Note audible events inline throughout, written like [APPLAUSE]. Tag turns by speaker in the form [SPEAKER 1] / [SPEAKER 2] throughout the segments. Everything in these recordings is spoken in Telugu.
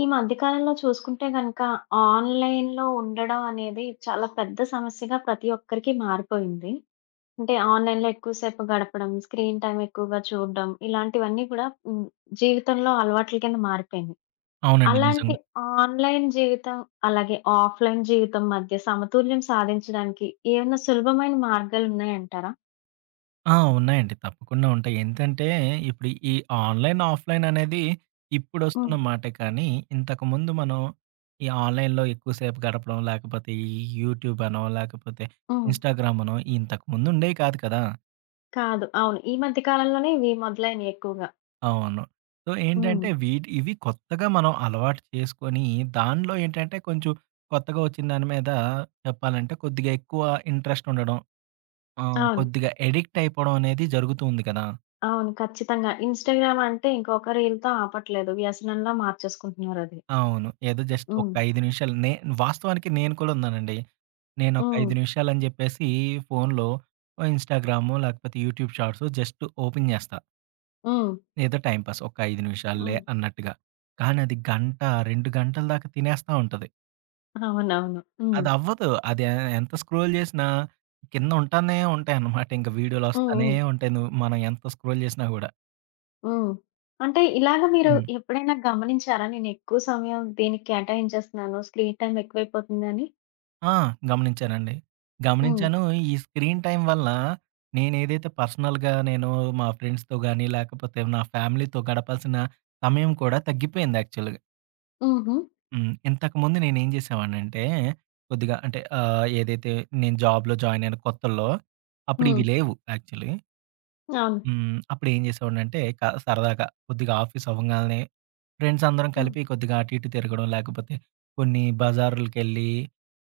[SPEAKER 1] ఈ మధ్య కాలంలో చూసుకుంటే గనుక, ఆన్‌లైన్‌లో ఉండడం అనేది, చాలా పెద్ద సమస్యగా పతి ఒక్కరికి మారిపోయింది. అంటే, ఆన్‌లైన్‌లో ఎక్కువ సేపు గడపడం, స్క్రీన్ టైమ్ ఎక్కువగా చూడడం, ఇలాంటివన్నీ కూడా హ్మ్, జీవితంలో అలవాట్ల కింద మారిపోయినియి.
[SPEAKER 2] అవునండి.
[SPEAKER 1] అలాంటి
[SPEAKER 2] నిజంగా!
[SPEAKER 1] ఆన్‌లైన్ జీవితం, అలాగే ఆఫ్‌లైన్ జీవితం మధ్య సమతుల్యం సాధించడానికి, ఏవేనా సులభమైన మార్గాలున్నాయంటారా?
[SPEAKER 2] ఆ! ఉన్నాయండి. తప్పకుండా ఉంటాయి. ఎంతంటే, ఇప్పుడు ఈ ఆన్‌లైన్, ఆఫ్‌లైన్ అనేది ఇప్పుడొస్తున్న
[SPEAKER 1] హ్మ్.
[SPEAKER 2] మాటే కానీ, ఇంతకుముందు మనం ఈ ఆన్‌లైన్‌‌‌‌‌లో ఎక్కువసేపు గడపడం, లేకపోతే ఈ యూట్యూబనో లేకపోతే
[SPEAKER 1] హ్మ్.
[SPEAKER 2] ఇన్స్టాగ్రామనో ఇంతకుముందుండేయి కాదు కదా!
[SPEAKER 1] కాదు. అవును. ఈ మధ్య కాలంలోనే ఇవి మొదలైనయి ఎక్కువగా.
[SPEAKER 2] అవును. సో,
[SPEAKER 1] హ్మ్.
[SPEAKER 2] ఏంటంటే వీటి ఇవి కొత్తగా మనం అలవాటు చేసుకొని, దాన్లో ఏంటంటే, కొంచెం కొత్తగా వొచ్చిన దాని మీద చెప్పాలంటే, కొద్దిగా ఎక్కువ ఇంట్రెస్టుండడం. ఆహ్,
[SPEAKER 1] అవును.
[SPEAKER 2] కొద్దిగా ఎడిక్టయిపోడం అనేది జరుగుతూంది కదా!
[SPEAKER 1] అవును. ఖచ్చితంగా. ఇన్స్టగ్రామ్ అంటే ఇంక ఒక రీల్‌తో ఆపట్లేదు. వ్యసనం‌లా మార్చేసుకుంటున్నారది.
[SPEAKER 2] అవును. ఏదో జస్ట్ ఒక
[SPEAKER 1] హ్మ్.
[SPEAKER 2] 5 నిమిషాలు. నే వాస్తవానికి, నేను కూడా ఉన్నానండి. నేను ఒక 5
[SPEAKER 1] హ్మ్.
[SPEAKER 2] నిమిషాలు అని చెప్పేసి, ఫోన్‌లో ఆహ్, ఇన్స్టాగ్రాము, లేకపోతే యూట్యూబ్ షాట్సు, జస్టు ఓపెన్ జేస్తా.
[SPEAKER 1] హ్మ్.
[SPEAKER 2] ఏదో టైమ్‌పాస్ ఒక 5 నిమిషాల్లే
[SPEAKER 1] హ్మ్.
[SPEAKER 2] అన్నట్టుగా. కానది గంట, 2 గంటల దాక తినేస్తా ఉంటది.
[SPEAKER 1] అవునవును. హ్మ్.
[SPEAKER 2] అది అవ్వదు. అది ఎ ఎంత స్క్రోల్ జేసినా కింద ఉంటానే ఉంటాయి అనమాట. ఇంక వీడియోలు
[SPEAKER 1] హ్మ్.
[SPEAKER 2] వస్తానే
[SPEAKER 1] హ్మ్.
[SPEAKER 2] ఉంటాయి. ను మనం ఎంత స్క్రోల్ జేసినా కూడా.
[SPEAKER 1] హ్మ్. అంటే ఇలాగ మీరు
[SPEAKER 2] హ్మ్.
[SPEAKER 1] ఎప్పుడైనా గమనించారా? నేనెక్కువ సమయం దీనికి కేటాయించేస్తున్నాను. స్క్రీన్ టైం ఎక్కువయిపోతుంది అని.
[SPEAKER 2] ఆ! గమనించానండి.
[SPEAKER 1] హ్మ్.
[SPEAKER 2] గమనించాను ఈ స్క్రీన్ టైం వల్ల నేనేదైతే పర్సనల్‌గా నేను మా ఫ్రెండ్స్‌తో గానీ లేకపోతే నా ఫ్యామిలీతో గడపాల్సిన సమయం కూడా తగ్గిపోయింది యాక్చువల్‌గా.
[SPEAKER 1] హుహు.
[SPEAKER 2] హ్మ్. ఇంతకుముందు నేనేం జేసేవాడినంటే కొద్దిగా అంటే ఆహ్, ఏదైతే నేను జాబ్‌లో జాయిన్ అయిన కొత్తల్లో అప్పుడు ఇవి
[SPEAKER 1] హ్మ్.
[SPEAKER 2] లేవు యాక్చువల్లీ.
[SPEAKER 1] ఆహ్, హ్మ్.
[SPEAKER 2] హ్మ్. అప్పుడేం జేసేవాడిని అంటే క సరదాగా కొద్దిగా ఆఫీస్ అవ్వంగాల్నే ఫ్రెండ్స్ అందరం
[SPEAKER 1] హ్మ్.
[SPEAKER 2] కలిపి కొద్దిగా అటు, ఇటు తిరగడం లేకపోతే కొన్ని బజార్లు కెళ్ళి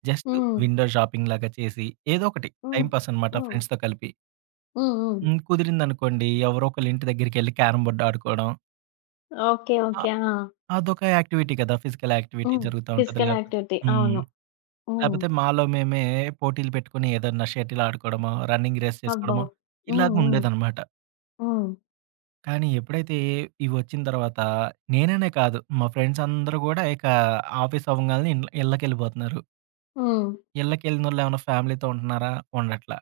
[SPEAKER 2] జస్ట్
[SPEAKER 1] హ్మ్.
[SPEAKER 2] విండో షాపింగ్ లాగా చేసి ఏదో ఒకటి
[SPEAKER 1] హ్మ్.
[SPEAKER 2] టైమ్‌పాస్ అనమాట
[SPEAKER 1] హ్మ్.
[SPEAKER 2] ఫ్రెండ్స్‌తో కలిపి.
[SPEAKER 1] హ్మ్, హ్మ్.
[SPEAKER 2] హ్మ్, కుదిరింది అనుకోండి ఎవరో ఒకళ్ళింటి దగ్గరికి ఎళ్లి క్యారమ్ బోర్డ్ ఆడుకోడం.
[SPEAKER 1] ఓకె.
[SPEAKER 2] ఆ!
[SPEAKER 1] ఓకె. ఆ!
[SPEAKER 2] అదొక యాక్టివిటీ గదా ఫిజికల్ యాక్టివిటీ
[SPEAKER 1] హ్మ్.
[SPEAKER 2] జరుగుతా ఉంటది
[SPEAKER 1] ఫిజికల్
[SPEAKER 2] లేపోతే
[SPEAKER 1] యాక్టివిటీ
[SPEAKER 2] హ్మ్.
[SPEAKER 1] అవును. హ్మ్.
[SPEAKER 2] లేపోతే మాలో మేమే పోటీలు పెట్టుకొని ఏదన్నా షటిల్ ఆడుకోవడమో రన్నింగ్ రేస్
[SPEAKER 1] అబ్బో!
[SPEAKER 2] చేసుకోవడమో
[SPEAKER 1] హుహు.
[SPEAKER 2] ఇలాగ ఉండేదన్నమాట.
[SPEAKER 1] హ్మ్.
[SPEAKER 2] కానీ ఎప్పుడైతే ఇవి వచ్చిన తర్వాత నేననే కాదు మా ఫ్రెండ్స్ అందరూ కూడా ఇక ఆఫీస్ అవ్వంగానే ఇండ్ల్ ఇళ్ళకి ఎళ్ళిపోతున్నారు.
[SPEAKER 1] హ్మ్.
[SPEAKER 2] ఇళ్ళకి ఎళ్ళినోళ్ళు ఏమైనా ఫ్యామిలీతో ఉంటనారా? ఉండట్ల.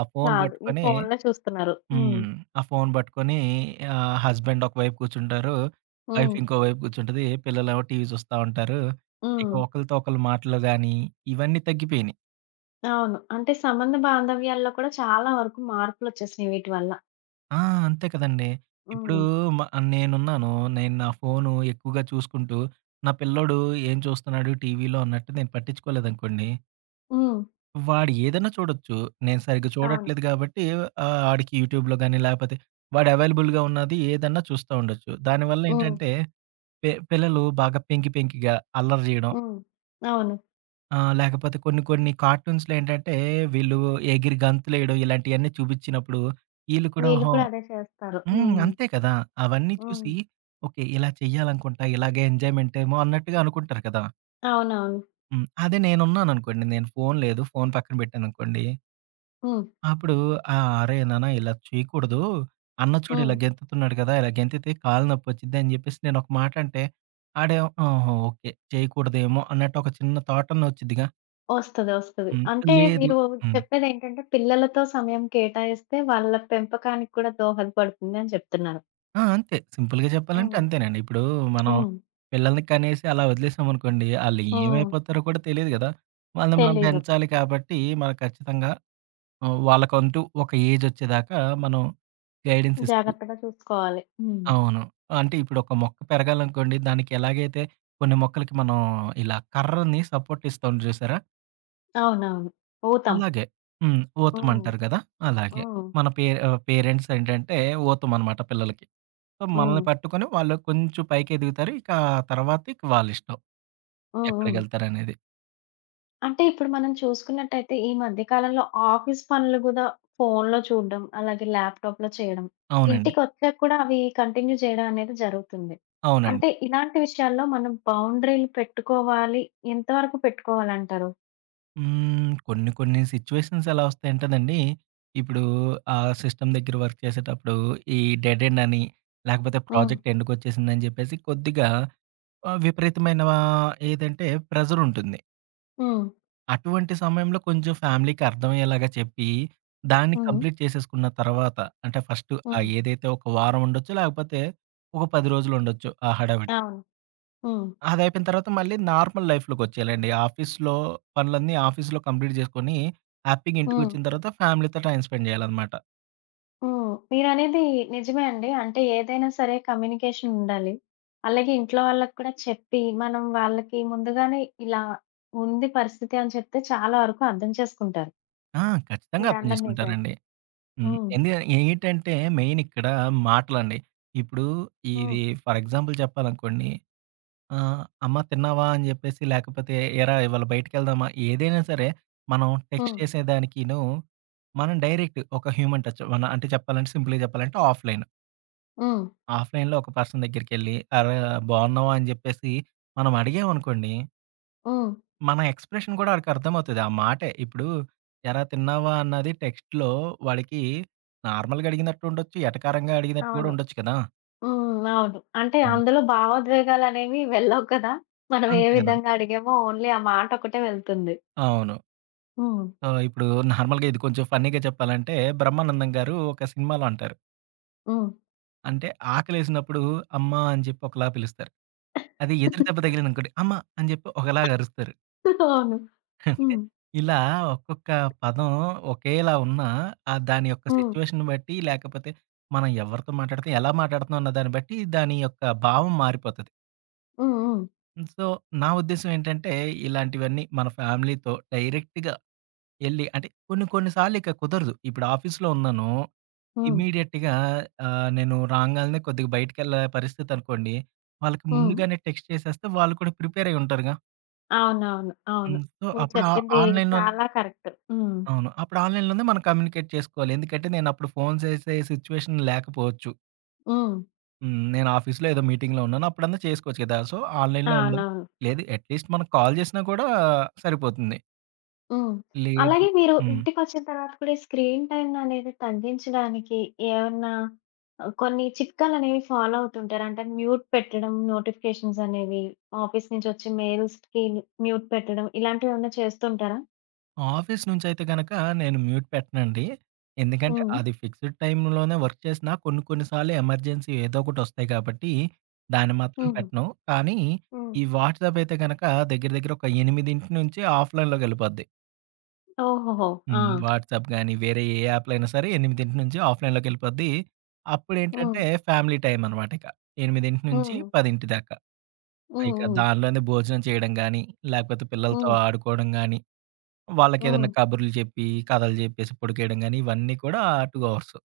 [SPEAKER 2] ఆ ఫోన్
[SPEAKER 1] కాదు. ఈ
[SPEAKER 2] బట్టుకొని
[SPEAKER 1] ఫోన్‌లో చూస్తున్నారు. హ్మ్.
[SPEAKER 2] హ్మ్. ఆ ఫోన్ బట్టుకుని ఆహ్, హస్బెండ్ ఒకవైపు కూర్చుంటారు. వైఫ్
[SPEAKER 1] హ్మ్.
[SPEAKER 2] ఇంకో వైపు కూర్చుంటది. పిల్లలు ఏమో టీవీ జూస్తా ఉంటారు. ఇక
[SPEAKER 1] హ్మ్.
[SPEAKER 2] ఒకళ్ళతో ఒకళ్ళు మాటలు గానీ ఇవన్నీ తగ్గిపోయినయి.
[SPEAKER 1] అవును. అంటే సంబంధ బాంధవ్యాల్లో కూడా చాలా వరకు మార్పులు వచ్చేసినయి వీటి వల్ల.
[SPEAKER 2] ఆ! అంతే కదండీ! ఇప్పుడు
[SPEAKER 1] హ్మ్.
[SPEAKER 2] మ నేనున్నాను. నేను నా ఫోన్ ఎక్కువగా చూసుకుంటూ నా పిల్లోడు ఏం చూస్తున్నాడు టీవీలో అన్నట్టు నేను పట్టించుకోలేదనుకోండి...
[SPEAKER 1] హ్మ్.
[SPEAKER 2] వాడు ఏదన చూడొచ్చు. నేను సరిగ్గా
[SPEAKER 1] అవును.
[SPEAKER 2] చూడట్లేదు గాబట్టి ఆహ్, ఆడికి యూట్యూబ్‌లో గాని లేపోతే, వాడు అవైలబుల్‌గా ఉన్నది ఏదన్నా చూస్తా ఉండొచ్చు. దానివల్ల
[SPEAKER 1] హ్మ్.
[SPEAKER 2] ఏంటంటే పె పిల్లలు బాగా పెంకి, పెంకిగా అల్లరి జేయడం
[SPEAKER 1] హ్మ్. అవును.
[SPEAKER 2] ఆ! లేకపోతే కొన్ని కొన్ని కార్టూన్స్‌లో ఏంటంటే, వీళ్ళు ఎగిరి గంతులు వేయడం, ఇలాంటివన్నీ చూపించినప్పుడు. వీళ్ళు కూడా
[SPEAKER 1] వీళ్ళు
[SPEAKER 2] ఓహో
[SPEAKER 1] కూడా అదే చేస్తారు.
[SPEAKER 2] హ్మ్.
[SPEAKER 1] హ్మ్.
[SPEAKER 2] అంతే కదా! అవన్నీ చూసి
[SPEAKER 1] హ్మ్.
[SPEAKER 2] ఓకే, ఇలా చేయాలనుకుంటా. ఇలాగే ఎంజాయ్మెంట్ ఏమో అన్నట్టుగా అనుకుంటారు కదా!
[SPEAKER 1] అవునవును.
[SPEAKER 2] హ్మ్. అదే నేనున్నాను అనుకోండి. నేను ఫోన్ లేదు, ఫోన్ పక్కన పెట్టాను అనుకోండి.
[SPEAKER 1] హ్మ్.
[SPEAKER 2] అప్పుడు ఆహ్, "అరేయ్! నాన్న ఇలా చేయకూడదు. అన్న చూడు ఇలా
[SPEAKER 1] హ్మ్.
[SPEAKER 2] గెంతుతున్నాడు కదా! ఇలా గెంతుతే కాళ్ళు నొప్పి వచ్చింది" అని చెప్పేసి నేను ఒక మాట అంటే. వాడేమో ఆహా! ఓకే. చేయకూడదేమో, అన్నట్టు ఒక చిన్న థాట్ అన్న వచ్చుద్దిగా.
[SPEAKER 1] వస్తది. వస్తది.
[SPEAKER 2] హ్మ్.
[SPEAKER 1] అంటే,
[SPEAKER 2] లేదు
[SPEAKER 1] మీరు
[SPEAKER 2] హ్మ్.
[SPEAKER 1] చెప్పేదేంటంటే, పిల్లలతో సమయం కేటాయిస్తే వాళ్ళ పెంపకానికి కూడా దోహద పడుతుంది అని చెప్తున్నారు.
[SPEAKER 2] ఆ! అంతే. సింపుల్‌గా చెప్పాలంటే,
[SPEAKER 1] హ్మ్.
[SPEAKER 2] అంతేనండి. ఇప్పుడు మనం
[SPEAKER 1] హ్మ్.
[SPEAKER 2] పిల్లల్ని కనేసి, అలా వదిలేసామనుకోండి. వాళ్ళు
[SPEAKER 1] హ్మ్.
[SPEAKER 2] ఏమైపోతారో కూడా తెలీదు కదా! వాళ్ళని మనం
[SPEAKER 1] తెలీదు.
[SPEAKER 2] పెంచాలి కాబట్టి, మనం ఖచ్చితంగా ఆహ్, వాళ్ళకంటూ ఒక ఏజ్ వచ్చేదాకా మనం గైడెన్స్ ఇస్తూ
[SPEAKER 1] జాగ్రత్తగా చూసుకోవాలి. హ్మ్.
[SPEAKER 2] అవును. అంటే, ఇప్పుడు ఒక మొక్క పెరగాలనుకోండి దానికి ఎలాగైతే కొన్ని మొక్కలకి మనం ఇలా కర్రని సపోర్ట్ ఇస్తాం చూసారా?
[SPEAKER 1] అవునవును. పోతాం.
[SPEAKER 2] అలాగే. హ్మ్.
[SPEAKER 1] ఓహ్!
[SPEAKER 2] ఊతమంటారు గదా! అలాగే.
[SPEAKER 1] ఓహ్!
[SPEAKER 2] మన పే ఆహ్, పేరెంట్స్ ఏంటంటే ఊతమన్నమాట పిల్లలకి. ఆహ్, మనల్ని
[SPEAKER 1] హ్మ్.
[SPEAKER 2] పట్టుకొని వాళ్ళు కొంచెం పైకెదుగుతారు ఇంక ఆ తర్వాత ఇక వాళ్ళిష్టం.
[SPEAKER 1] హ్మ్. హ్మ్.
[SPEAKER 2] ఎక్కడికెళ్తారనేది.
[SPEAKER 1] అంటే ఇప్పుడు మనం చూసుకున్నట్టైతే ఈ మధ్య కాలంలో ఆఫీస్ పనులు గూడా ఫోన్‌లో చూడ్డం అలాగే ల్యాప్‌టాప్‌లో చేయడం
[SPEAKER 2] అవునండి.
[SPEAKER 1] ఇంటికొచ్చాక కూడా అవి కంటిన్యూ చేయడమనేది జరుగుతుంది.
[SPEAKER 2] అవునండి.
[SPEAKER 1] అంటే ఇలాంటి విషయాల్లో మనం బౌండరీలు పెట్టుకోవాలి. ఎంతవరకు పెట్టుకోవాలంటారు?
[SPEAKER 2] హ్మ్. కొన్ని కొన్ని సిట్యుయేషన్స్ ఎలా వస్తాయంటేనండీ! ఇప్పుడూ ఆ సిస్టమ్ దగ్గర వర్క్ చేసేటప్పుడూ ఈ డెడ్ ఎండ్ అని లేకపోతే
[SPEAKER 1] హ్మ్.
[SPEAKER 2] ప్రాజెక్ట్ ఎండ్‌కి ఒచ్చేసిందని జెప్పేసి కొద్దిగా ఆహ్, విపరీతమైనా ఆహ్, ఏదంటే ప్రెజర్ ఉంటుంది.
[SPEAKER 1] హ్మ్.
[SPEAKER 2] అటువంటి సమయంలో కొంచెం ఫ్యామిలీకి అర్థమయ్యేలాగా చెప్పి దాన్ని
[SPEAKER 1] హ్మ్.
[SPEAKER 2] కంప్లీట్ చేసేసుకున్న తరువాత అంటే ఫస్టు ఆ
[SPEAKER 1] హ్మ్.
[SPEAKER 2] ఏదైతే ఒక వారం ఉండొచ్చు లేకపోతే ఒక 10 రోజులుండొచ్చు ఆ హడావిడి.
[SPEAKER 1] అవును. హ్మ్.
[SPEAKER 2] అదయిపోయిన తర్వాత మళ్ళీ నార్మల్ లైఫ్‌లోకొచ్చేయాలండి. ఆఫీస్‌లో పనులన్నీ ఆఫీస్‌లో కంప్లీట్ జేసుకొనీ హ్యాపీగా
[SPEAKER 1] హ్మ్.
[SPEAKER 2] ఇంటికొచ్చిన తర్వాత ఫ్యామిలీతో టైమ్ స్పెండ్ జేయాలన్నమాట.
[SPEAKER 1] హ్మ్. మీరనేది నిజమే అండి. అంటే, ఏదైనా సరే కమ్యూనికేషన్ ఉండాలి. అలాగే ఇంట్లో వాళ్ళకి కూడా చెప్పి, మనం వాళ్ళకి ముందుగానే ఇలా ఉంది పరిస్థితి అని చెప్తే చాలా వరకు అర్థం చేసుకుంటారు.
[SPEAKER 2] ఆ! ఖచ్చితంగా
[SPEAKER 1] మీరు
[SPEAKER 2] అర్థం
[SPEAKER 1] అన్నది నిజమే.
[SPEAKER 2] చేసుకుంటారండి. హ్మ్.
[SPEAKER 1] హ్మ్.
[SPEAKER 2] ఏందుక ఏంటంటే, మెయిన్ ఇక్కడ మాటలండి. ఇప్పుడు ఇది
[SPEAKER 1] హ్మ్.
[SPEAKER 2] ఫర్ ఎగ్జాంపుల్ చెప్పాలనుకోండి ఆహ్, "అమ్మ తిన్నావా" అని చెప్పేసి, లేకపోతే "ఏరా! ఇవాళ బయటికి వెళ్దామా" ఏదైనా సరే మనం టెక్స్ట్
[SPEAKER 1] హ్మ్.
[SPEAKER 2] చేసేదానికిను, మనం డైరెక్ట్ ఒక హ్యూమన్ టచ్ వన్ అంటే చెప్పాలంటే, సింపుల్‌గా చెప్పాలంటే ఆఫ్‌లైను.
[SPEAKER 1] హ్మ్.
[SPEAKER 2] ఆఫ్‌లైన్‌లో ఒక పర్సన్ దగ్గరికెళ్లి, అరె! బాగున్నావా అని చెప్పేసి మనం అడిగాం అనుకోండి.
[SPEAKER 1] హ్మ్.
[SPEAKER 2] మన ఎక్స్‌ప్రెషన్ కూడా వాడికి అర్థమవుతది. ఆ మాటే. ఇప్పుడు, ఏరా తిన్నావా? అన్నది టెక్స్ట్‌లో వాడికి నార్మల్‌గా అడిగినట్టు ఉండొచ్చు, ఎటకారంగా అడిగినట్టు కూడా
[SPEAKER 1] అవును.
[SPEAKER 2] ఉండొచ్చు కదా!
[SPEAKER 1] హ్మ్. అవును అంటే,
[SPEAKER 2] హ్మ్.
[SPEAKER 1] అందులో భావోద్వేగాలు అనేవి వెళ్ళవు కదా! మనం ఏ
[SPEAKER 2] అంతే కదా!
[SPEAKER 1] విధంగా అడిగామో, ఓన్లీ ఆ మాట ఒక్కటే వెళ్తుంది.
[SPEAKER 2] అవును.
[SPEAKER 1] హ్మ్.
[SPEAKER 2] సో, ఇప్పుడు [CHUCKLES] నార్మల్‌గా ఇది కొంచెం ఫన్నీగా చెప్పాలంటే, బ్రహ్మానందం గారు ఒక సినిమాలో అంటారు.
[SPEAKER 1] హ్మ్.
[SPEAKER 2] అంటే, ఆకలేసినప్పుడు అమ్మా! అని చెప్పి ఒకలా పిలుస్తారు. అదే ఎదురు దెబ్బ
[SPEAKER 1] [CHUCKLES]
[SPEAKER 2] తగిలిందనుకోండి, అమ్మ! అని చెప్పి ఒకలాగ అరుస్తరు.
[SPEAKER 1] అవును.
[SPEAKER 2] [SCOFFS] అంటే,
[SPEAKER 1] హ్మ్.
[SPEAKER 2] ఇలా ఒక్కొక్క పదం ఒకేలా ఉన్నా, ఆహ్, దాని యొక్క
[SPEAKER 1] హ్మ్.
[SPEAKER 2] సిట్యుయేషను బట్టి, లేకపోతే మనం ఎవ్వరితో మాట్లాడితే, ఎలా మాట్లాడుతన్నాం అన్నదాన్ని బట్టి, దాని యొక్క భావం మారిపోతది.
[SPEAKER 1] హ్మ్, హ్మ్.
[SPEAKER 2] హ్మ్. సో, నా ఉద్దేశం ఏంటంటే, ఇలాంటివన్నీ మన ఫ్యామిలీ‌తో, డైరెక్ట్‌గా యెళ్లి అంటే, కొన్ని కొన్ని సార్లిక కుదరదు, ఇప్పుడు ఆఫీస్‌లో ఉన్నానూ,
[SPEAKER 1] హ్మ్.
[SPEAKER 2] ఇమీడియట్‌గా ఆహ్, నేను రాంగాల్నే కొద్దిగ బయటికెళ్ళే పరిస్థితనుకోండి, వాళ్ళకి
[SPEAKER 1] హ్మ్.
[SPEAKER 2] ముందుగానే టెక్స్ట్ చేసేస్తే, వాళ్ళు కూడా ప్రిపేరయి ఉంటారుగా.
[SPEAKER 1] అవునవును. అవును.
[SPEAKER 2] హ్మ్. సో,
[SPEAKER 1] మీరు
[SPEAKER 2] అప్పుడు ఆహ్,
[SPEAKER 1] చెప్పింది
[SPEAKER 2] ఆన్లైన్‌లోన్
[SPEAKER 1] చాలా కరెక్టు. హ్మ్.
[SPEAKER 2] అవును. అప్పుడు ఆన్లైన్‌లోనే మన కమ్యూనికేట్ చేసుకోవాలి. ఎందుకంటే, నేనప్పుడు ఫోన్ జేసే సిట్యుయేషన్ లేకపోవచ్చు.
[SPEAKER 1] హ్మ్.
[SPEAKER 2] హ్మ్. నేనాఫీస్‌లో ఏదో మీటింగ్‌లో ఉన్నానప్పుడన్నా చేసుకోవచ్చు గదా! సో, ఆన్లైన్‌‌లో ఉండలి,
[SPEAKER 1] అవునవును.
[SPEAKER 2] లేదు అట్లీస్ట్ మనం కాల్ జేసినా కూడా సరిపోతుంది.
[SPEAKER 1] హ్మ్.
[SPEAKER 2] లేదు
[SPEAKER 1] అలాగే మీరు
[SPEAKER 2] హ్మ్.
[SPEAKER 1] ఇంటికొచ్చిన తరువాత కూడా, ఈ స్క్రీన్ టైమ్‌ననేది తగ్గించడానికి ఏమన్నా ఆహ్, కొన్ని చిట్కాలనేవి ఫాలో అవుతుంటారా? అంటే, మ్యూట్ పెట్టడం, నోటిఫికేషన్సనేవి. ఆఫీసు నుంచొచ్చే మెయిల్సిటికి మ్యూట్ పెట్టడం, ఇలాంటివేవన్నా చేస్తుంటారా?
[SPEAKER 2] ఆఫీస్ నుంచి అయితే గనుక, నేను మ్యూట్ పెట్టనండి. ఎందుకంటే
[SPEAKER 1] హ్మ్.
[SPEAKER 2] అది ఫిక్స్‌డ్ టైమ్‌లోనే వర్క్ చేసిన కొన్ని, కొన్ని సార్లు ఎమర్జెన్సీ ఏదో ఒకటి వస్తాయి గాబట్టి, దాన్ని మాత్రం
[SPEAKER 1] హుహు.
[SPEAKER 2] పెట్టను. కానీ, ఈ
[SPEAKER 1] హ్మ్.
[SPEAKER 2] వాట్సాప్ అయితే గనుక దగ్గర, దగ్గర ఒక 8:00 నుంచి ఆఫ్‌లైన్ లోకి ఎళ్ళిపోద్ది.
[SPEAKER 1] ఓహోహో! ఆ!
[SPEAKER 2] హ్మ్. వాట్సాప్ గాని వేరే ఏ యాప్‌‌లైయినా సరే, 8:00 నుంచి ఆఫ్‌లైన్‌లోకి ఎళ్ళిపోద్ది. అప్పుడేంటంటే,
[SPEAKER 1] ఓహ్!
[SPEAKER 2] ఫ్యామిలీ టైం అన్నమాట ఇక. 8:00 నుంచి
[SPEAKER 1] హ్మ్.
[SPEAKER 2] 10:00 దాకా.
[SPEAKER 1] హ్మ్,
[SPEAKER 2] ఇక
[SPEAKER 1] హ్మ్.
[SPEAKER 2] దాన్లోనే భోజనం జేయడం గాని, లేపోతే పిల్లలతో
[SPEAKER 1] హ్మ్.
[SPEAKER 2] ఆడుకోవడం గాని, వాళ్ళకి ఏదైనా
[SPEAKER 1] హ్మ్.
[SPEAKER 2] కబుర్లు జెప్పి, కథలు జెప్పేసి పడికేయడం గాని ఇవన్నీ కూడా 2 ఆవర్సు.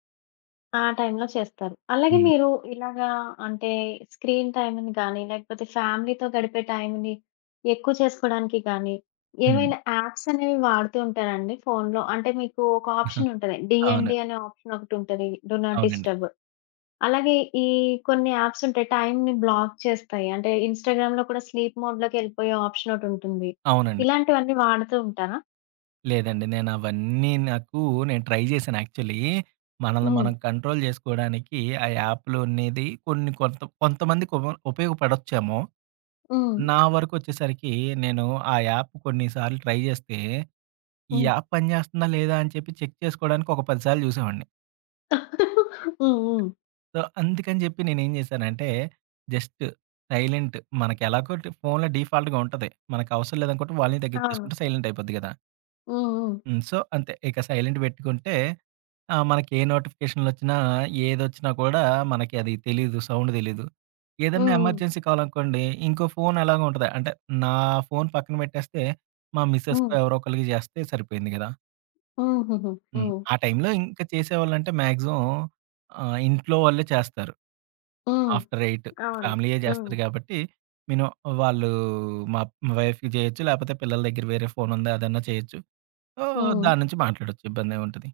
[SPEAKER 1] ఆ టైంలో చే‌స్తారు. అలాగే
[SPEAKER 2] హ్మ్.
[SPEAKER 1] మీరు ఇలాగ అంటే స్క్రీన్ టైంని గాని, లేకపోతే ఫ్యామిలీతో గడిపే టైంని ఎక్కువ చేసుకోవడానికి గాని,
[SPEAKER 2] హ్మ్.
[SPEAKER 1] ఏమైనా ఆప్స్ అనేవి వాడుతూ ఉంటారండి ఫోన్‌లో. అంటే మీకు, ఒక
[SPEAKER 2] [CHUCKLES]
[SPEAKER 1] ఆప్షన్ ఉంటది.
[SPEAKER 2] అవును.
[SPEAKER 1] డీఎన్‌డి అనే ఆప్షన్ ఒకటుంటది. డు నాట్
[SPEAKER 2] అవునండి.
[SPEAKER 1] డిస్టర్బ్. అలాగే, ఈ కొన్ని ఆప్స్ ఉంటాయి టైంని బ్లాక్ చేస్తాయి. అంటే, ఇన్‌స్టా‌గ్రామ్‌లో కూడా స్లీప్ మోడ్ లోకి ఎళ్ళిపోయే ఆప్షన్ ఒకటుంటుంది.
[SPEAKER 2] అవునండి.
[SPEAKER 1] ఇలాంటివన్నీ వాడుతూ ఉంటారా?
[SPEAKER 2] లేదండి. నేనవన్నీ నాకు నేను ట్రై జేశాను, యాక్చువల్లీ మనల్ని
[SPEAKER 1] ఓహ్!
[SPEAKER 2] మనం కంట్రోల్ జేసుకోడానికి, ఆ యాప్‌లున్నేది కొన్ని కొంత కొంతమందికి ఉప ఉపయోగపడొచ్చేమో.
[SPEAKER 1] ఓహ్!
[SPEAKER 2] నా వరకొచ్చేసరికీ, నేను ఆ యాప్ కొన్నిసార్లు ట్రై జేస్తే, ఈ
[SPEAKER 1] హ్మ్.
[SPEAKER 2] యాప్ పనిచేస్తుందా, లేదా, అని చెప్పి చెక్ చేసుకోడానికి ఒక పది సార్లు చూసేవాడిని.
[SPEAKER 1] [CHUCKLES] హ్మ్. హ్మ్.
[SPEAKER 2] సో, అందుకని జెప్పి నేనేం జేశానంటే, జస్టు, టైలెంటు మనకెలాగో డీఫ్ ఫోన్‌లో డిఫాల్ట్‌గా ఉంటది, మనకవసరం లేదనుకుంటే వాల్యూమ్
[SPEAKER 1] అవును.
[SPEAKER 2] తగ్గిచ్చేసుకుంటే, సైలెంటైపోద్ది గదా!
[SPEAKER 1] ఓహ్! ఓహ్!
[SPEAKER 2] హ్మ్. సో, అంతే, ఇక సైలెంటు బెట్టుకుంటే ఆహ్, మనకే నోటిఫికేషన్‌లొచ్చినా, ఏదొచ్చినా కూడా, మనకి అది తెలీదు, సౌండు దెలీదు.
[SPEAKER 1] హ్మ్.
[SPEAKER 2] ఏదన్నా
[SPEAKER 1] హ్మ్.
[SPEAKER 2] ఎమర్జెన్సీ కాలనుకోండి, ఇంకో ఫోనెలాగో ఉంటద. అంటే, నా ఫోన్ పక్కన పెట్టేస్తే, మా మిసెస్‌కో
[SPEAKER 1] హ్మ్.
[SPEAKER 2] ఎవరోకళ్ళకి జేస్తే సరిపోయింది గదా!
[SPEAKER 1] హూహూహూ.
[SPEAKER 2] హ్మ్.
[SPEAKER 1] హ్మ్.
[SPEAKER 2] ఆ టైంలో ఇంక చేసేవాళ్ళంటే, మాక్సిమం ఆహ్, ఇంట్లో వాళ్ళే చేస్తారు.
[SPEAKER 1] ఆ!
[SPEAKER 2] ఆఫ్టర్ 8:00
[SPEAKER 1] అవును.
[SPEAKER 2] ఫ్యామిలీ యే
[SPEAKER 1] హ్మ్.
[SPEAKER 2] జేస్తారు గాబట్టి, మినిమమ్ వాళ్ళు మా మా వైఫ్‌కి జేయొచ్చు, లేపోతే పిల్లల దెగ్గర వేరే ఫోనుంది, అదన్నా చేయొచ్చు. ఓహ్,
[SPEAKER 1] హ్మ్.
[SPEAKER 2] దాన్నుంచి మాట్లాడొచ్చు, ఇబ్బందేం ఉంటది!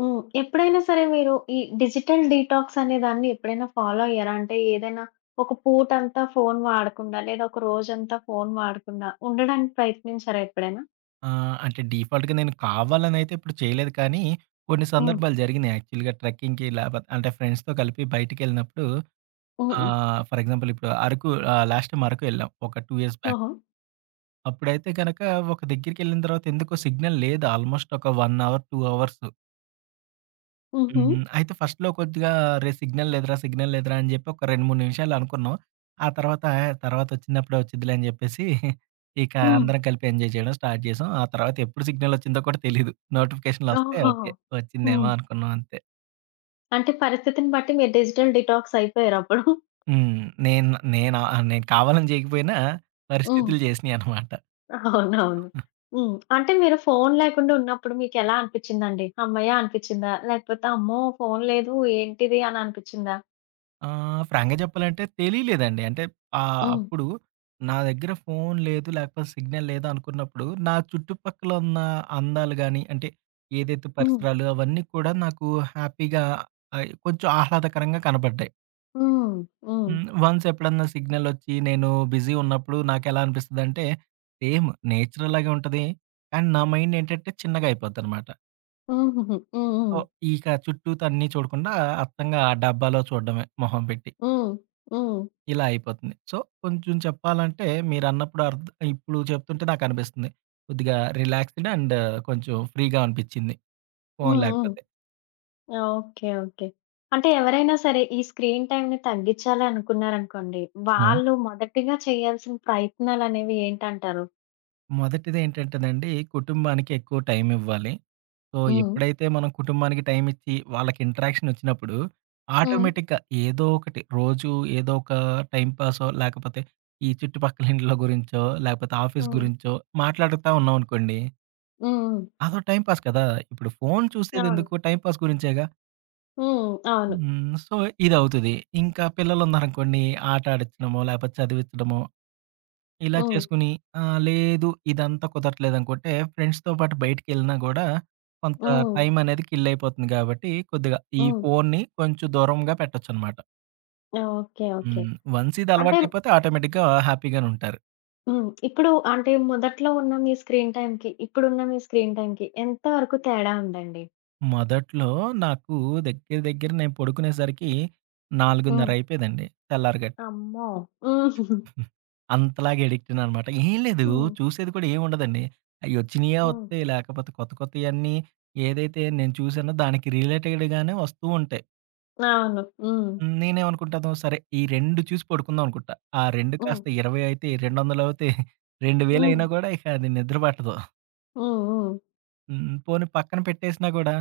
[SPEAKER 1] హ్మ్. ఎప్పుడైనా సరే మీరు ఈ డిజిటల్ డీటాక్స్ అనే దాన్ని ఎప్పుడైనా ఫాలో అయ్యారా? అంటే ఏదైనా ఒక పూట అంతా, ఫోన్ వాడకుండా లేదా ఒక రోజంతా ఫోన్ వాడకుండా ఉండడానికి ప్రయత్నించారా ఎప్పుడైనా?
[SPEAKER 2] ఆ! అంటే డిఫాల్ట్‌గా నేను కావాలని అయితే ఇప్పుడు చేయలేదు కానీ కొన్ని
[SPEAKER 1] హ్మ్.
[SPEAKER 2] సందర్భాలు జరిగినియి యాక్చువల్‌గా ట్రెక్కింగ్‌కి లేపోతే అంటే ఫ్రెండ్స్‌తో కలిపి బయటకి ఎళ్ళినప్పుడు
[SPEAKER 1] హ్మ్.
[SPEAKER 2] ఆహ్, ఫర్ ఎగ్జాంపుల్ ఇప్పుడు అరకు ఆహ్, లాస్ట్ టైమ్ అరకు వెళ్ళాం ఒక 2 బాక్.
[SPEAKER 1] ఓహో!
[SPEAKER 2] అప్పుడైతే గనుక ఒక దగ్గరికి ఎళ్ళిన తర్వాత ఎందుకొ సిగ్నల్ లేదు ఆల్మోస్ట్ ఒక 1 హౌర్ 2 హౌర్సు.
[SPEAKER 1] హుహు.
[SPEAKER 2] హ్మ్. అయితే ఫస్ట్‌లో కొద్దిగా అరే! సిగ్నల్ లేదురా, సిగ్నల్ లేదురా! అని జెప్పి ఒక 2, 3 నిమిషాలు అనుకున్నాం. ఆ తర్వాత ఆ తర్వాత వచ్చినప్పుడే వచ్చుద్దిలే! అని జెప్పేసి [CHUCKLES] ఇక
[SPEAKER 1] హ్మ్.
[SPEAKER 2] అందరం కలిపి ఎంజాయ్ జేయడం స్టార్ట్ జేసాం. ఆ తర్వాత ఎప్పుడు సిగ్నల్ ఒచ్చిందో కూడా తెలీదు నోటిఫికేషన్‌లు వస్తే
[SPEAKER 1] ఓహో!
[SPEAKER 2] ఓకే వచ్చిందేమో
[SPEAKER 1] హ్మ్.
[SPEAKER 2] అనుకున్నాం అంతే.
[SPEAKER 1] అంటే పరిస్థితిని బట్టి మీరు డిజిటల్ డీటాక్స్ అయిపోయారప్పుడు. [CHUCKLES]
[SPEAKER 2] హ్మ్. నేను నేను ఆ! నేను కావాలని జేయకపోయినా
[SPEAKER 1] హ్మ్.
[SPEAKER 2] పరిస్థితులు జేసినియి అనమాట.
[SPEAKER 1] [CHUCKLES] అవునువును.
[SPEAKER 2] [CHUCKLES]
[SPEAKER 1] హ్మ్. అంటే మీరు ఫోన్ లేకుండా ఉన్నప్పుడు మీకెలా అనిపించింది అండి? హమ్మయ్య అనిపించిందా? లేకపోతే అమ్మో! ఫోన్ లేదు ఏంటిది అని అనిపించిందా?
[SPEAKER 2] ఆ ఫ్రాంక్‌గా జెప్పాలంటే తెలీలేదండి. అంటే ఆహ్,
[SPEAKER 1] హ్మ్.
[SPEAKER 2] అప్పుడు నా దగ్గర ఫోన్ లేదు, లేపోతే సిగ్నల్ లేదు అనుకున్నప్పుడు నా చుట్టుపక్కల ఉన్న అందాలు గాని, అంటే ఏదైతే
[SPEAKER 1] హ్మ్.
[SPEAKER 2] పరిసరాలు అవన్నీ కూడా నాకు హ్యాపీగా అయి కొంచెం ఆహ్లాదకరంగా కనబడ్డాయి.
[SPEAKER 1] హ్మ్. హ్మ్.
[SPEAKER 2] హ్మ్. వన్స్ ఎప్పుడన్నా సిగ్నలొచ్చి, నేను బిజీ ఉన్నప్పుడు నాకెలా అనిపిస్తది అంటే, సేమ్ నేచర్ అలాగే ఉంటది, అండ్ నా మైండ్ ఏంటంటే చిన్నగా అయిపోద్ది అన్నమాట.
[SPEAKER 1] హుహుహు. హ్మ్,
[SPEAKER 2] ఒ
[SPEAKER 1] హ్మ్.
[SPEAKER 2] ఇక చుట్టూతా అన్ని చూడకుండా, అత్తంగ ఆ డబ్బాలో చూడడమే మొహం పెట్టి.
[SPEAKER 1] హ్మ్. హ్మ్.
[SPEAKER 2] ఇలా అయిపోతుంది. సో, కొంచెం చెప్పాలంటే మీరన్నప్పుడు అర్డ్ ఇప్పుడు చెప్తుంటే నాకనిపిస్తుంది. కొద్దిగా రిలాక్సేడ్ అండ్, కొంచెం ఫ్రీ‌‌గా అనిపించింది ఫోన్
[SPEAKER 1] హ్మ్, హ్మ్.
[SPEAKER 2] లేకపోతే.
[SPEAKER 1] Okay, okay. అంటే ఎవరైనా సరే ఈ స్క్రీన్ టైంని తగ్గించాలి అనుకున్నారు అనుకోండి,
[SPEAKER 2] హ్మ్.
[SPEAKER 1] వాళ్ళు మొదటిగా చేయాల్సిన ప్రయత్నాలనేవి ఏంటంటారు?
[SPEAKER 2] మొదటిది ఏంటంటేనండి, కుటుంబానికి ఎక్కువ టైం ఇవ్వాలి. సో,
[SPEAKER 1] హ్మ్.
[SPEAKER 2] ఎప్పుడైతే మనం కుటుంబానికి టైం ఇచ్చి వాళ్ళకి ఇంటరాక్షన్ వచ్చినప్పుడు,
[SPEAKER 1] హ్మ్.
[SPEAKER 2] ఆటోమేటిక్‌గా ఏదో ఒకటి రోజు, ఏదో ఒక టైంపాసో లేకపోతే ఈ చుట్టుపక్కల ఇండ్ల గురించో, లేకపోతే ఆఫీస్
[SPEAKER 1] హ్మ్.
[SPEAKER 2] గురించో మాట్లాడతా ఉన్నాం అనుకోండి
[SPEAKER 1] హ్మ్, హ్మ్.
[SPEAKER 2] అదో టైంపాస్ కదా! ఇప్పుడు ఫోన్ చూసేది
[SPEAKER 1] అవును.
[SPEAKER 2] ఎందుకు? టైంపాస్ గురించే‌గా.
[SPEAKER 1] హ్మ్. అవును.
[SPEAKER 2] హ్మ్. సో, ఇదవుతది. ఇంకా పిల్లలున్నారనుకోండీ, ఆట ఆడిచ్చడమో, లేపోతే చదివిచ్చడమో ఇలా
[SPEAKER 1] హ్మ్.
[SPEAKER 2] చేసుకొని ఆహ్, లేదు ఇదంతా కుదరట్లేదనుకుంటే, ఫ్రెండ్స్‌తో పాటు బయటికెళ్ళినా గూడా, కొంత
[SPEAKER 1] హ్మ్.
[SPEAKER 2] టైమనేది కిల్ అయిపోతుంది గాబట్టి, కొద్దిగా ఈ
[SPEAKER 1] హ్మ్.
[SPEAKER 2] ఫోన్‌ని కొంచెం దూరంగా పెట్టొచ్చనమాట.
[SPEAKER 1] ఓకే. ఓకే.
[SPEAKER 2] హ్మ్. వన్సిది
[SPEAKER 1] అంటే
[SPEAKER 2] అలవాటయిపోతే ఆటోమేటిక్‌గా హ్యాపీ‌గానుంటారు.
[SPEAKER 1] హ్మ్. ఇప్పుడు అంటే మొదట్లో ఉన్న మీ స్క్రీన్ టైమ్‌కి, ఇప్పుడున్న మీ స్క్రీన్ టైమ్‌కి ఎంత వరకు తేడా ఉందండి?
[SPEAKER 2] మొదట్లో నాకు దగ్గర, దగ్గర నేను పడుకునేసరికి
[SPEAKER 1] ఓహ్!
[SPEAKER 2] నాలుగున్నరయిపోయేదండి తెల్లారి గట్ట.
[SPEAKER 1] అమ్మో! [CHUCKLES]
[SPEAKER 2] [GIGGLES] అంతలాగా అడిక్టయ్యానన్నమాట. ఏం లేదు
[SPEAKER 1] హ్మ్.
[SPEAKER 2] చూసేది కూడా ఏమి ఉండదండి. అయ్యోచ్చినయే
[SPEAKER 1] హ్మ్.
[SPEAKER 2] వత్తాయి. లేకపోతే కొత్త కొత్తయన్ని ఏదైతే నేను చూసానో దానికి రిలేటెడ్ గానే వస్తూ ఉంటాయి.
[SPEAKER 1] అవును. హ్మ్.
[SPEAKER 2] హ్మ్. నేనేవనుకుంటాను? సరే, ఈ 2 చూసి పడుకుందాం అనుకుట్టా. ఆ 2
[SPEAKER 1] హ్మ్.
[SPEAKER 2] కాస్త 20 అయితయి, రెండొందలవుతాయి, [CHUCKLES] రెండు
[SPEAKER 1] హ్మ్.
[SPEAKER 2] వేలయినా గూడా ఇక అది నిద్ర పట్టదు.
[SPEAKER 1] హ్మ్, హ్మ్.
[SPEAKER 2] హ్మ్. పోనీ పక్కన పెట్టేసినా గూడా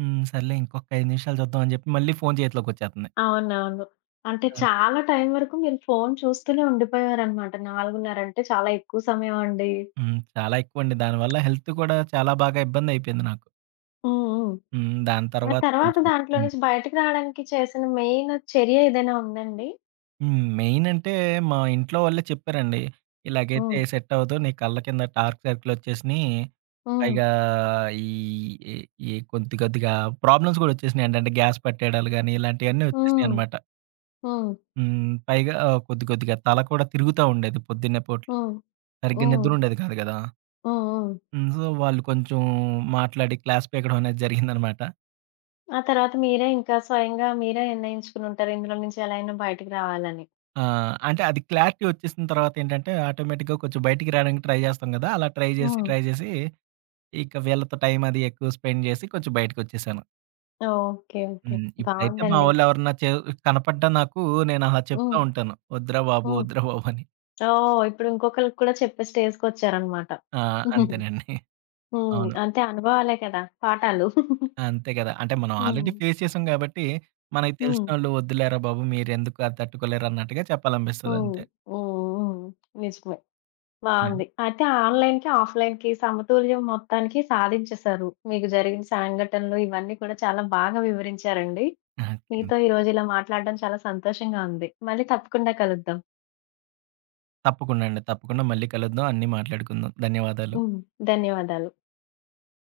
[SPEAKER 2] హ్మ్. సర్లే ఇంకొక 5 నిమిషాలు చూద్దామని చెప్పి మళ్ళీ ఫోన్ చేతిలోకొచ్చేత్తుంది.
[SPEAKER 1] అవునవును. అంటే
[SPEAKER 2] అది
[SPEAKER 1] చాలా టైమ్ వరకు మీరు ఫోన్ చూస్తూనే ఉండిపోయారనమాట. నాలుగున్నరంటే చాలా ఎక్కువ సమయం అండి.
[SPEAKER 2] హ్మ్. చాలా ఎక్కువండి. దానివల్ల హెల్త్ కూడా చాలా బాగా ఇబ్బందయిపోయింది నాకు.
[SPEAKER 1] ఓహో!
[SPEAKER 2] హ్మ్. దాని
[SPEAKER 1] మరి
[SPEAKER 2] తర్వాత
[SPEAKER 1] తరువాత
[SPEAKER 2] కొంచెం
[SPEAKER 1] దాంట్లో
[SPEAKER 2] హ్మ్.
[SPEAKER 1] నుంచి బయటకి రాడానికి చేసిన మెయిన్ చర్య ఏదైనా ఉందా అండి?
[SPEAKER 2] హ్మ్. మెయిన్ అంటే మా ఇంట్లో వాళ్ళే చెప్పారండి. ఇలాగైతే
[SPEAKER 1] హ్మ్.
[SPEAKER 2] సెట్ అవ‌దు నీ కళ్ళ కింద డార్క్ సర్కిల్ వచ్చేసినాయి.
[SPEAKER 1] హ్మ్.
[SPEAKER 2] పైగా ఈ ఈ ఈ కొద్ది కొద్దిగా ప్రాబ్లమ్స్ కూడా వచ్చేసినాయంటండి గ్యాస్ పట్టేయడాలు గాని ఇలాంటివన్నీ వచ్చేసినాయి
[SPEAKER 1] హ్మ్.
[SPEAKER 2] అన్నమాట.
[SPEAKER 1] హ్మ్.
[SPEAKER 2] హ్మ్. పైగా కొద్దికొద్దిగా తల కూడా తిరుగుతా ఉండేది పొద్దున్నే పూట్ల
[SPEAKER 1] హ్మ్.
[SPEAKER 2] సరిగ్గా నిద్ర
[SPEAKER 1] హ్మ్.
[SPEAKER 2] ఉండేది కాదు గదా.
[SPEAKER 1] హ్మ్. హ్మ్.
[SPEAKER 2] హ్మ్. సో వాళ్ళు కొంచెం మాట్లాడి క్లాస్ పీకడం అనేది జరిగింది [CHUCKLES] అనమాట.
[SPEAKER 1] ఆ తరువాత మీరే ఇంక స్వయంగా మీరే నిర్ణయించుకొని ఉంటారు. ఇందులో నుంచి ఎలా అయినా బయటకి రావాలని.
[SPEAKER 2] ఆ! అంటే అది క్లారిటీ వచ్చేసిన తర్వాత ఏంటంటే ఆటోమేటిక్‌గా కొంచెం బయటికి రావడానికి ట్రై చేస్తాం గదా, అలా ట్రై చేసి,
[SPEAKER 1] హ్మ్.
[SPEAKER 2] ట్రై చేసి ఇక వీళ్ళతో టైం అది ఎక్కువ స్పెండ్ చేసి కొంచెం బయటకి వచ్చేసాను.
[SPEAKER 1] Okay, okay.
[SPEAKER 2] హ్మ్. ఇప్పుడైతే మా
[SPEAKER 1] బావుందండి.
[SPEAKER 2] వాళ్ళు ఎవరనా చేవు కనపడ్డా నాకు నేను ఆహ్, చెప్తా
[SPEAKER 1] హ్మ్.
[SPEAKER 2] ఉంటాను "వద్దురా బాబు!
[SPEAKER 1] హ్మ్.
[SPEAKER 2] వద్దురా బాబు!" అని.
[SPEAKER 1] ఓహ్! ఇప్పుడు ఇంకొకలికి కూడా చెప్పే స్టేజ్‌కొచ్చారు అనమాట
[SPEAKER 2] ఆ!
[SPEAKER 1] [GIGGLES]
[SPEAKER 2] అంతేనండి, [CHUCKLES]
[SPEAKER 1] హ్మ్.
[SPEAKER 2] అవును.
[SPEAKER 1] అంతే [CHUCKLES] అనుభవాలే కదా! పాఠాలు. [GIGGLES]
[SPEAKER 2] అంతే గదా! అంటే మనం ఆల్రెడీ
[SPEAKER 1] హ్మ్.
[SPEAKER 2] ఫేస్ చేసాం కాబట్టి మనకు
[SPEAKER 1] హ్మ్.
[SPEAKER 2] తెలిసినోళ్ళు "వద్దులేరా బాబు! మీరు ఎందుకు అది తట్టుకోలేరు" అన్నట్టుగా చెప్పాలనిపిస్తది
[SPEAKER 1] హ్మ్.
[SPEAKER 2] అంతే.
[SPEAKER 1] హుహు. హ్మ్. నిజమే,
[SPEAKER 2] యాహ్!
[SPEAKER 1] బావుంది. అయితే ఆన్‌లైన్‌కి, ఆఫ్‌లైన్‌కి సమతుల్యం మొత్తానికి సాధించేసారు. మీకు జరిగిన సంఘటనలు ఇవన్నీ కూడా చాలా బాగా వివరించారండి.
[SPEAKER 2] అహా, కెమ్
[SPEAKER 1] మీతో ఈరోజు ఇలా మాట్లాడటం చాలా సంతోషంగా ఉంది మళ్ళి తప్పకుండా కలుద్దాం.
[SPEAKER 2] తప్పకుండా అండి. తప్పకుండా మళ్ళి కలుద్దాం, అన్నీ మాట్లాడుకుందాం ధన్యవాదాలు.
[SPEAKER 1] హ్మ్. ధన్యవాదాలు.